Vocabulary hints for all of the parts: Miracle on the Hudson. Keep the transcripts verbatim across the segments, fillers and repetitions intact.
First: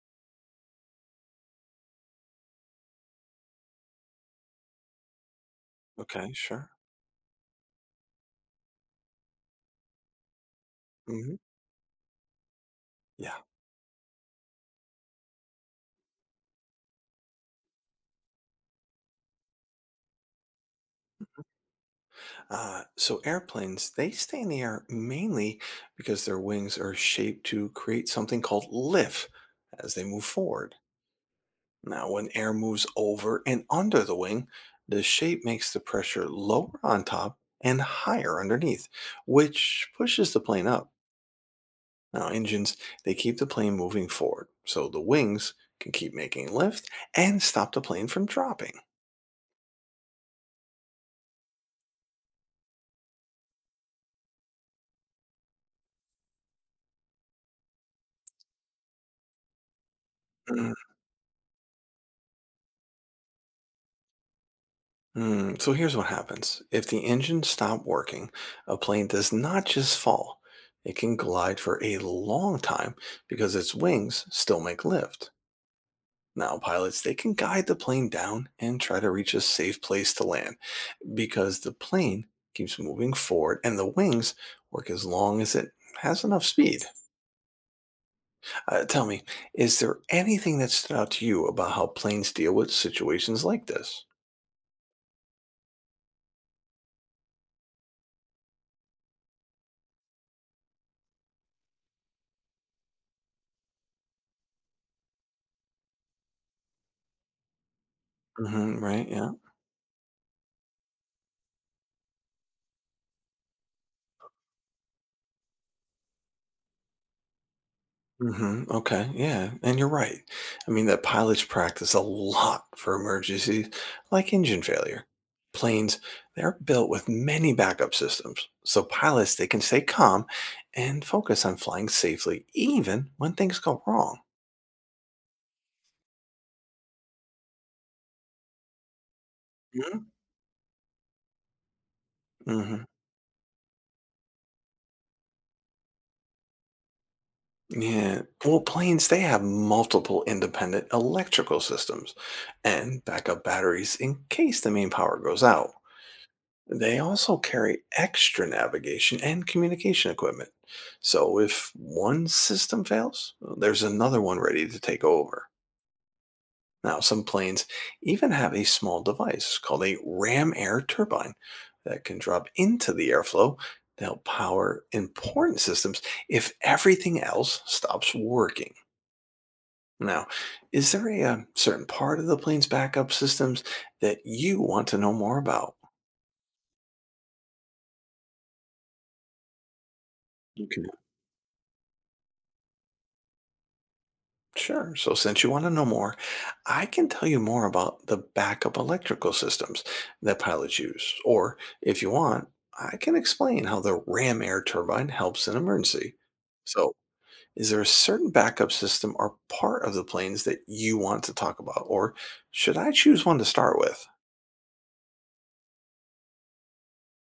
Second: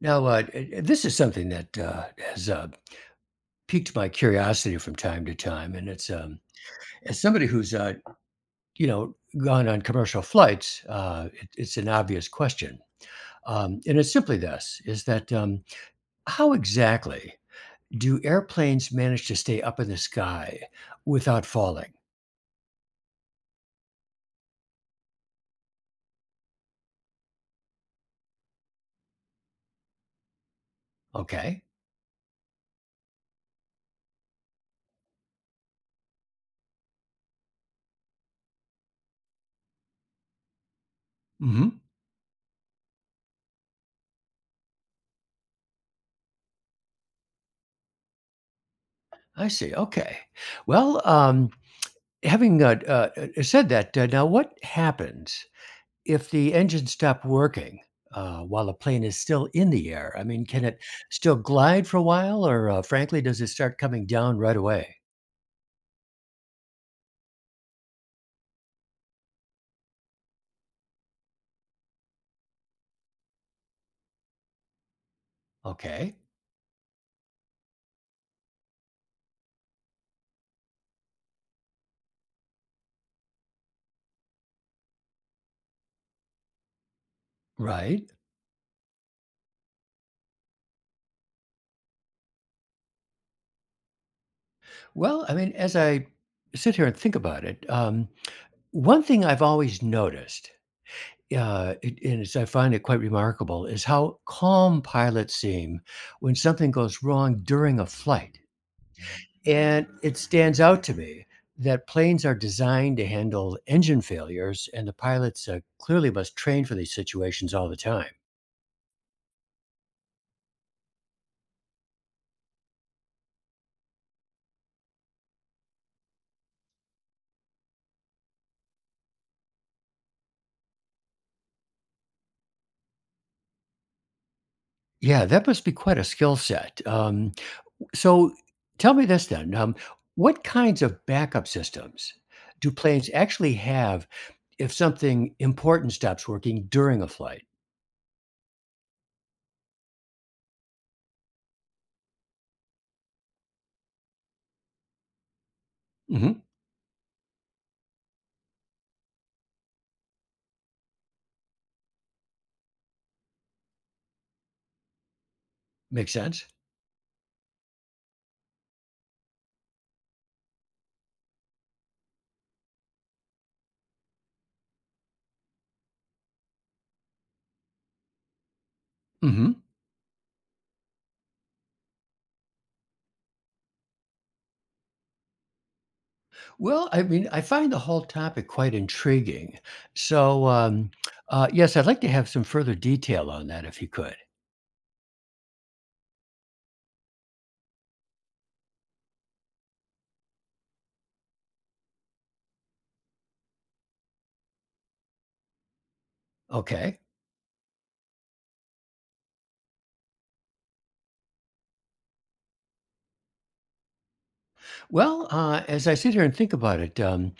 Now, uh, eh, eh, this is something that uh, has uh, piqued my curiosity from time to time, and it's Okay, um, sure. as somebody who's uh, you know gone on commercial flights, uh, Hmm. it, it's an obvious question, Yeah. um, and it's simply this: is that um, how exactly do airplanes manage to stay up in the sky without falling? Uh, so airplanes, they stay in the air mainly because their wings are shaped to create something called lift as they move forward. Okay. Now, when air moves over and under the wing, the shape makes the pressure lower on top and higher underneath, which pushes the plane up. Hmm. Now, engines, they keep the plane moving forward, so the wings can keep making lift and stop the plane from dropping. I see. Okay, well, um, having uh, uh, eh, said that, uh, now what happens? If the engine stopped working, uh, while a plane is still in the air, I mean, can it still glide for a while or, uh, frankly, does it start coming down right away? Mm, so here's what happens. If the engine stopped working, a plane does not just fall. It can glide for a long time because its wings still make lift. Okay. Now, pilots, they can guide the plane down and try to reach a safe place to land because the plane keeps moving forward and the wings work as long as it has enough speed. Right. Uh, tell me, is there anything that stood out to you about how planes deal with situations like this? Well, I mean, as I sit here and think about it, um, one thing I've always noticed, uh, it, and it's, I find it quite remarkable, is how calm pilots seem when something goes wrong during a flight. Hmm, right, yeah. And it stands out to me that planes are designed to handle engine failures, and the pilots uh, clearly must train for these situations all the time. Hmm. Okay. Yeah. And you're right. I mean, that pilots practice a lot for emergencies like engine failure. Planes, they're built with many backup systems. So pilots, they can stay calm and focus on flying safely, even when things go wrong. Yeah, that must be quite a skill set. Um, so tell me this then. Um, what kinds of backup systems do Hmm. planes actually have if something important stops working during a flight? Yeah. Well, planes, they have multiple independent electrical systems and backup batteries in case the main power goes out. Hmm. They also carry extra navigation and communication equipment. So if one system fails, well, there's another one ready to take over. Makes sense. Now, some planes even have a small device called a ram air turbine that can drop into the airflow to help power important systems if everything else stops working. Hmm. Now, is there a, uh certain part of the plane's backup systems that you want to know more about? Well, I mean, I find the whole topic quite intriguing. So, Okay. um, uh, yes, I'd like to have some further detail on that if you could. Sure. So, since you want to know more, I can tell you more about the backup electrical systems that pilots use. Or, if you want, I can explain how the ram air turbine helps in emergency. So, Okay. is there a certain backup system or part of the planes that you want to talk about? Or should I choose one to start with? Well, uh, as I sit here and think about it, um,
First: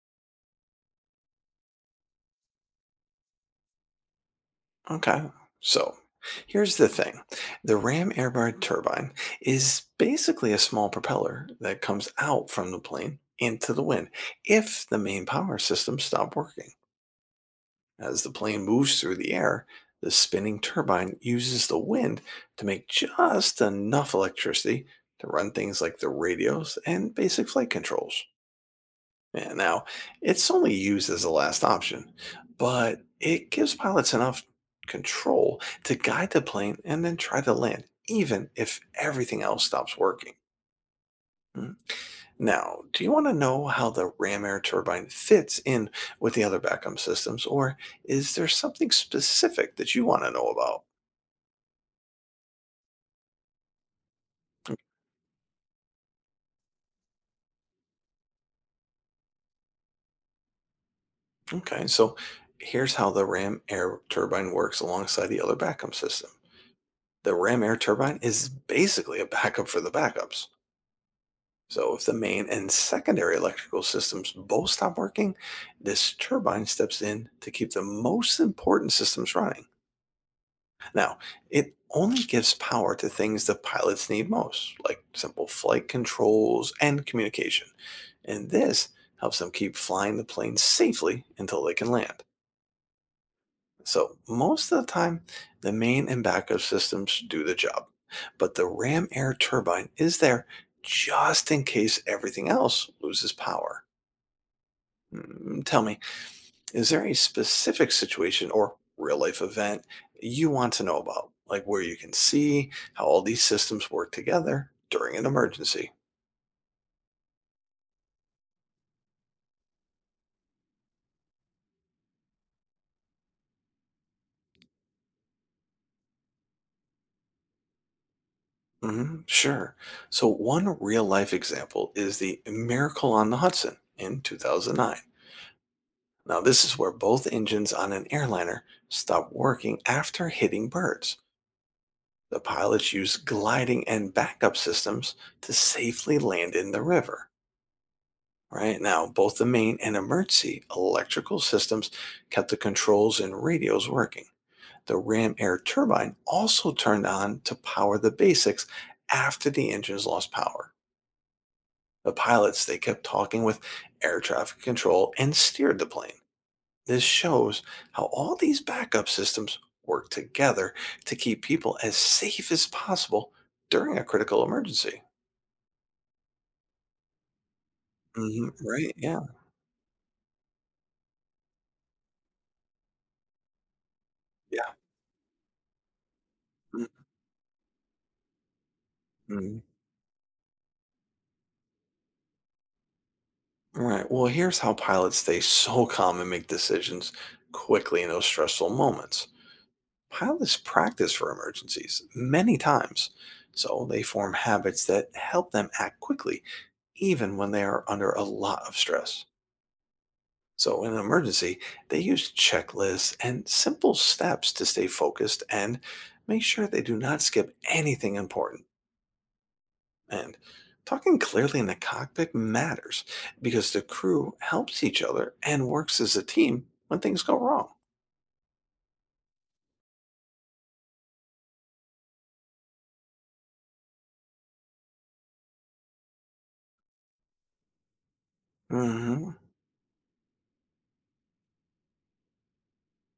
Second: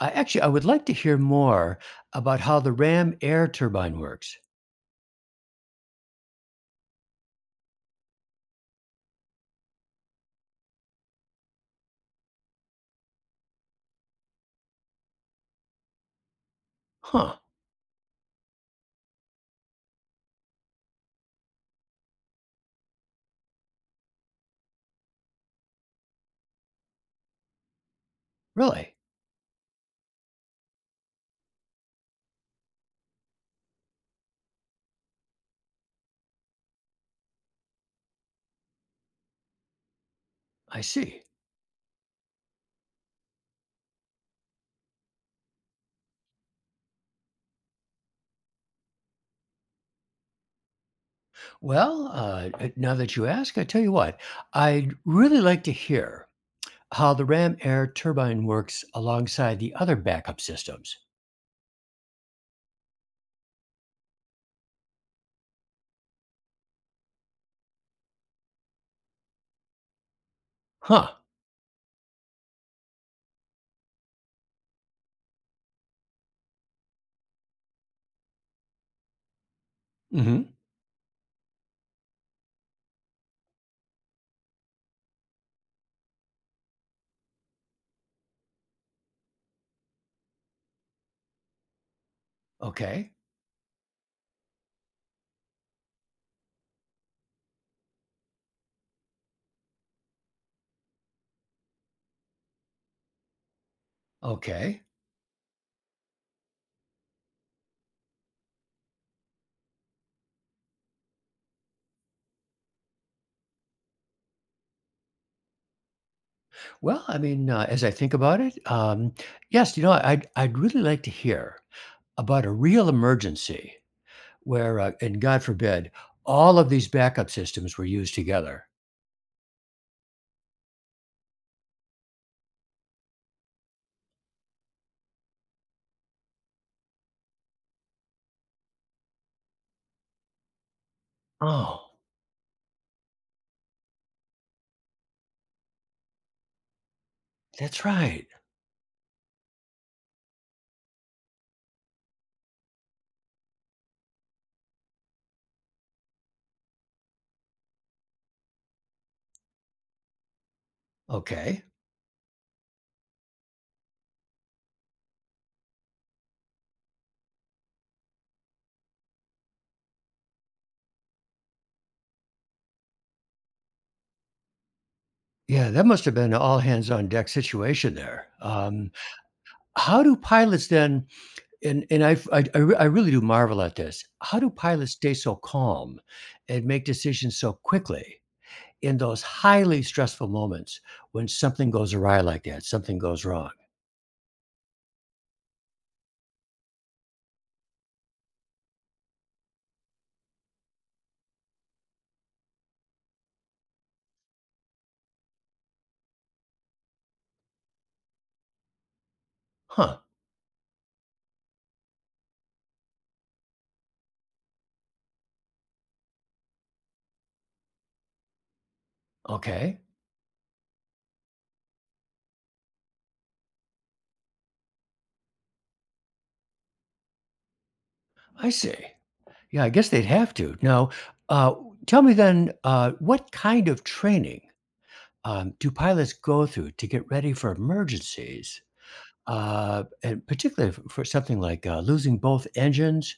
I actually I would like to hear more about how the RAM air turbine works. Okay. So here's the thing, the Ram airborne turbine is basically a small propeller that comes out from the plane into the wind if the main power system stops working. Huh? As the plane moves through the air, the spinning turbine uses the wind to make just enough electricity to run things like the radios and basic flight controls. Really? Yeah, now, it's only used as a last option, but it gives pilots enough control to guide the plane and then try to land, even if everything else stops working. I see. Mm. Now, do you want to know how the ram air turbine fits in with the other backup systems, or is there something specific that you want to know about? Well, uh, uh, now that you ask, I tell you what, I'd really like to hear how the RAM air turbine works alongside the other backup systems. Okay, so here's how the ram air turbine works alongside the other backup system. The ram air turbine is basically a backup for the backups. Huh? So if the main and secondary electrical systems both stop working, this turbine steps in to keep the most important systems running. Hmm. Now, it only gives power to things the pilots need most, like simple flight controls and communication. And this helps them keep flying the plane safely until they can land. Okay. So most of the time, the main and backup systems do the job. But the ram air turbine is there just in case everything else loses power. Okay. Mm. Tell me, is there a specific situation or real life event you want to know about? Like where you can see how all these systems work together during an emergency? Well, I mean, uh, as I think about it, um, yes, you know, I'd I'd really like to hear about a real emergency where, uh, and God forbid, all of these backup systems were used together. Hmm. Sure. So, one real life example is the Miracle on the Hudson in two thousand nine. Now, this is where both engines on an airliner stopped working after hitting birds. Oh, The pilots used gliding and backup systems to safely land in the river. that's right. Right now, both the main and emergency electrical systems kept the controls and radios working. The ram air turbine also turned on to power the basics after the engines lost power. Okay. The pilots, they kept talking with air traffic control and steered the plane. This shows how all these backup systems work together to keep people as safe as possible during a critical emergency. Yeah, that must have been an all hands on deck situation there. Hmm, Um, right? Yeah. How do pilots then? And and i I, I re- I really do marvel at this. How do Yeah. pilots stay so calm and make decisions so quickly in those Mhm. highly stressful moments when something goes awry like that, something goes wrong? All right. Well, here's how pilots stay so calm and make decisions quickly in those stressful moments. Pilots practice for emergencies many times, so they form habits that help them act quickly, even when they are under a lot of stress. Huh. So, in an emergency, they use checklists and simple steps to stay focused and make sure they do not skip anything important. Okay. And talking clearly in the cockpit matters because the crew helps each other and works as a team when things go wrong. I see. Yeah, I guess they'd have to. Now, uh, tell me then, uh, what kind of training um, do pilots go through to get ready for emergencies, Hmm. uh, and particularly f- for something like uh, losing both engines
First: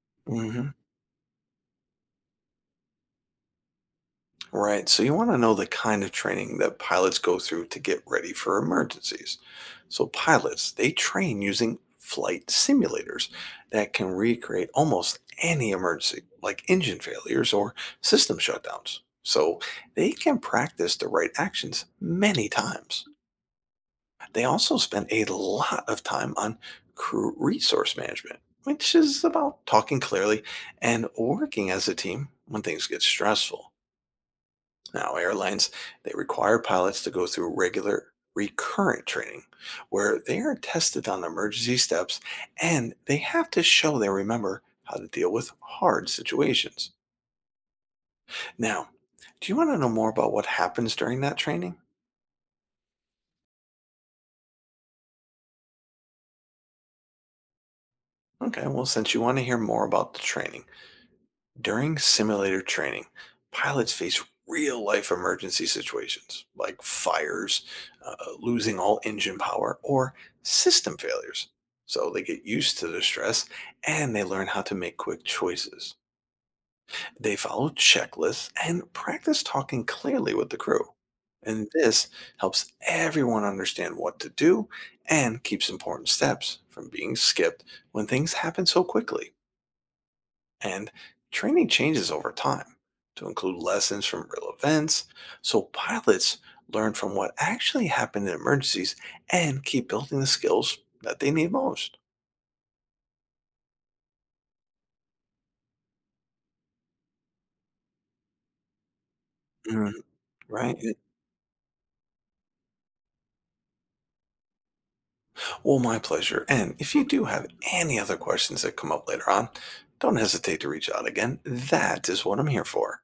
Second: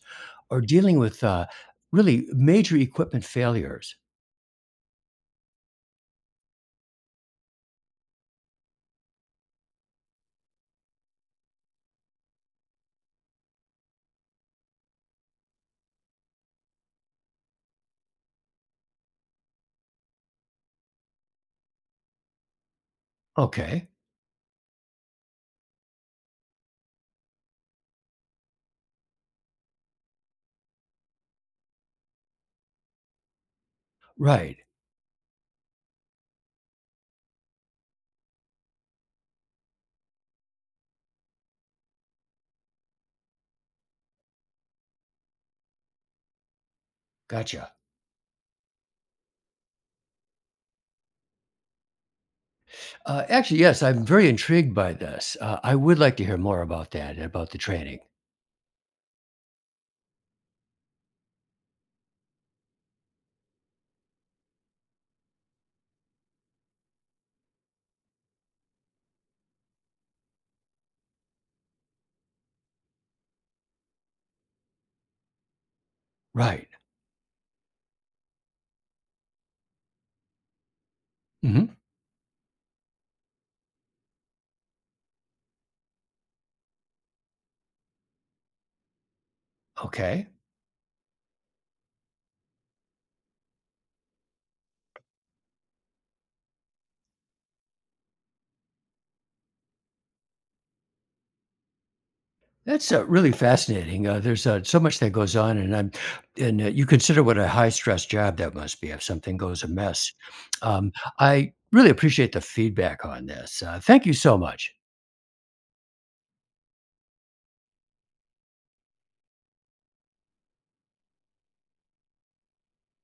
or Hmm. dealing with uh, really major equipment failures? Right. So you want to know the kind of training that pilots go through to get ready for emergencies. So pilots, they train using flight simulators that can recreate almost any emergency, like engine failures or system shutdowns. So they can practice the right actions many times. Okay. They also spent a lot of time on crew resource management, which is about talking clearly and working as a team when things get stressful. Right. Now, airlines, they require pilots to go through regular recurrent training where they are tested on emergency steps and they have to show they remember how to deal with hard situations. Gotcha. Now, do you want to know more about what happens during that training? Uh, actually, yes, I'm very intrigued by this. Uh, I would like to hear more about that, about the training. Okay, well, since you want to hear more about the training, during simulator training, pilots face real life emergency situations like fires, uh, losing all engine power, or system failures. So they get used to the stress and they learn how to make quick choices. Right. They follow checklists and practice talking clearly with the crew. And Hmm. this helps everyone understand what to do and keeps important steps from being skipped when things happen so quickly. Okay. And training changes over time to include lessons from real events, so pilots learn from what actually happened in emergencies and keep building the skills that they need most. That's uh, really fascinating. Uh, there's uh, so much that goes on, and I'm, and uh, you consider what a high stress job that must be if something goes Mm, amiss. right? Um, Yeah. I really appreciate the feedback on this. Uh, thank you so much. Well, my pleasure. And if you do have any other questions that come up later on, don't hesitate to reach out again. That is what I'm here for.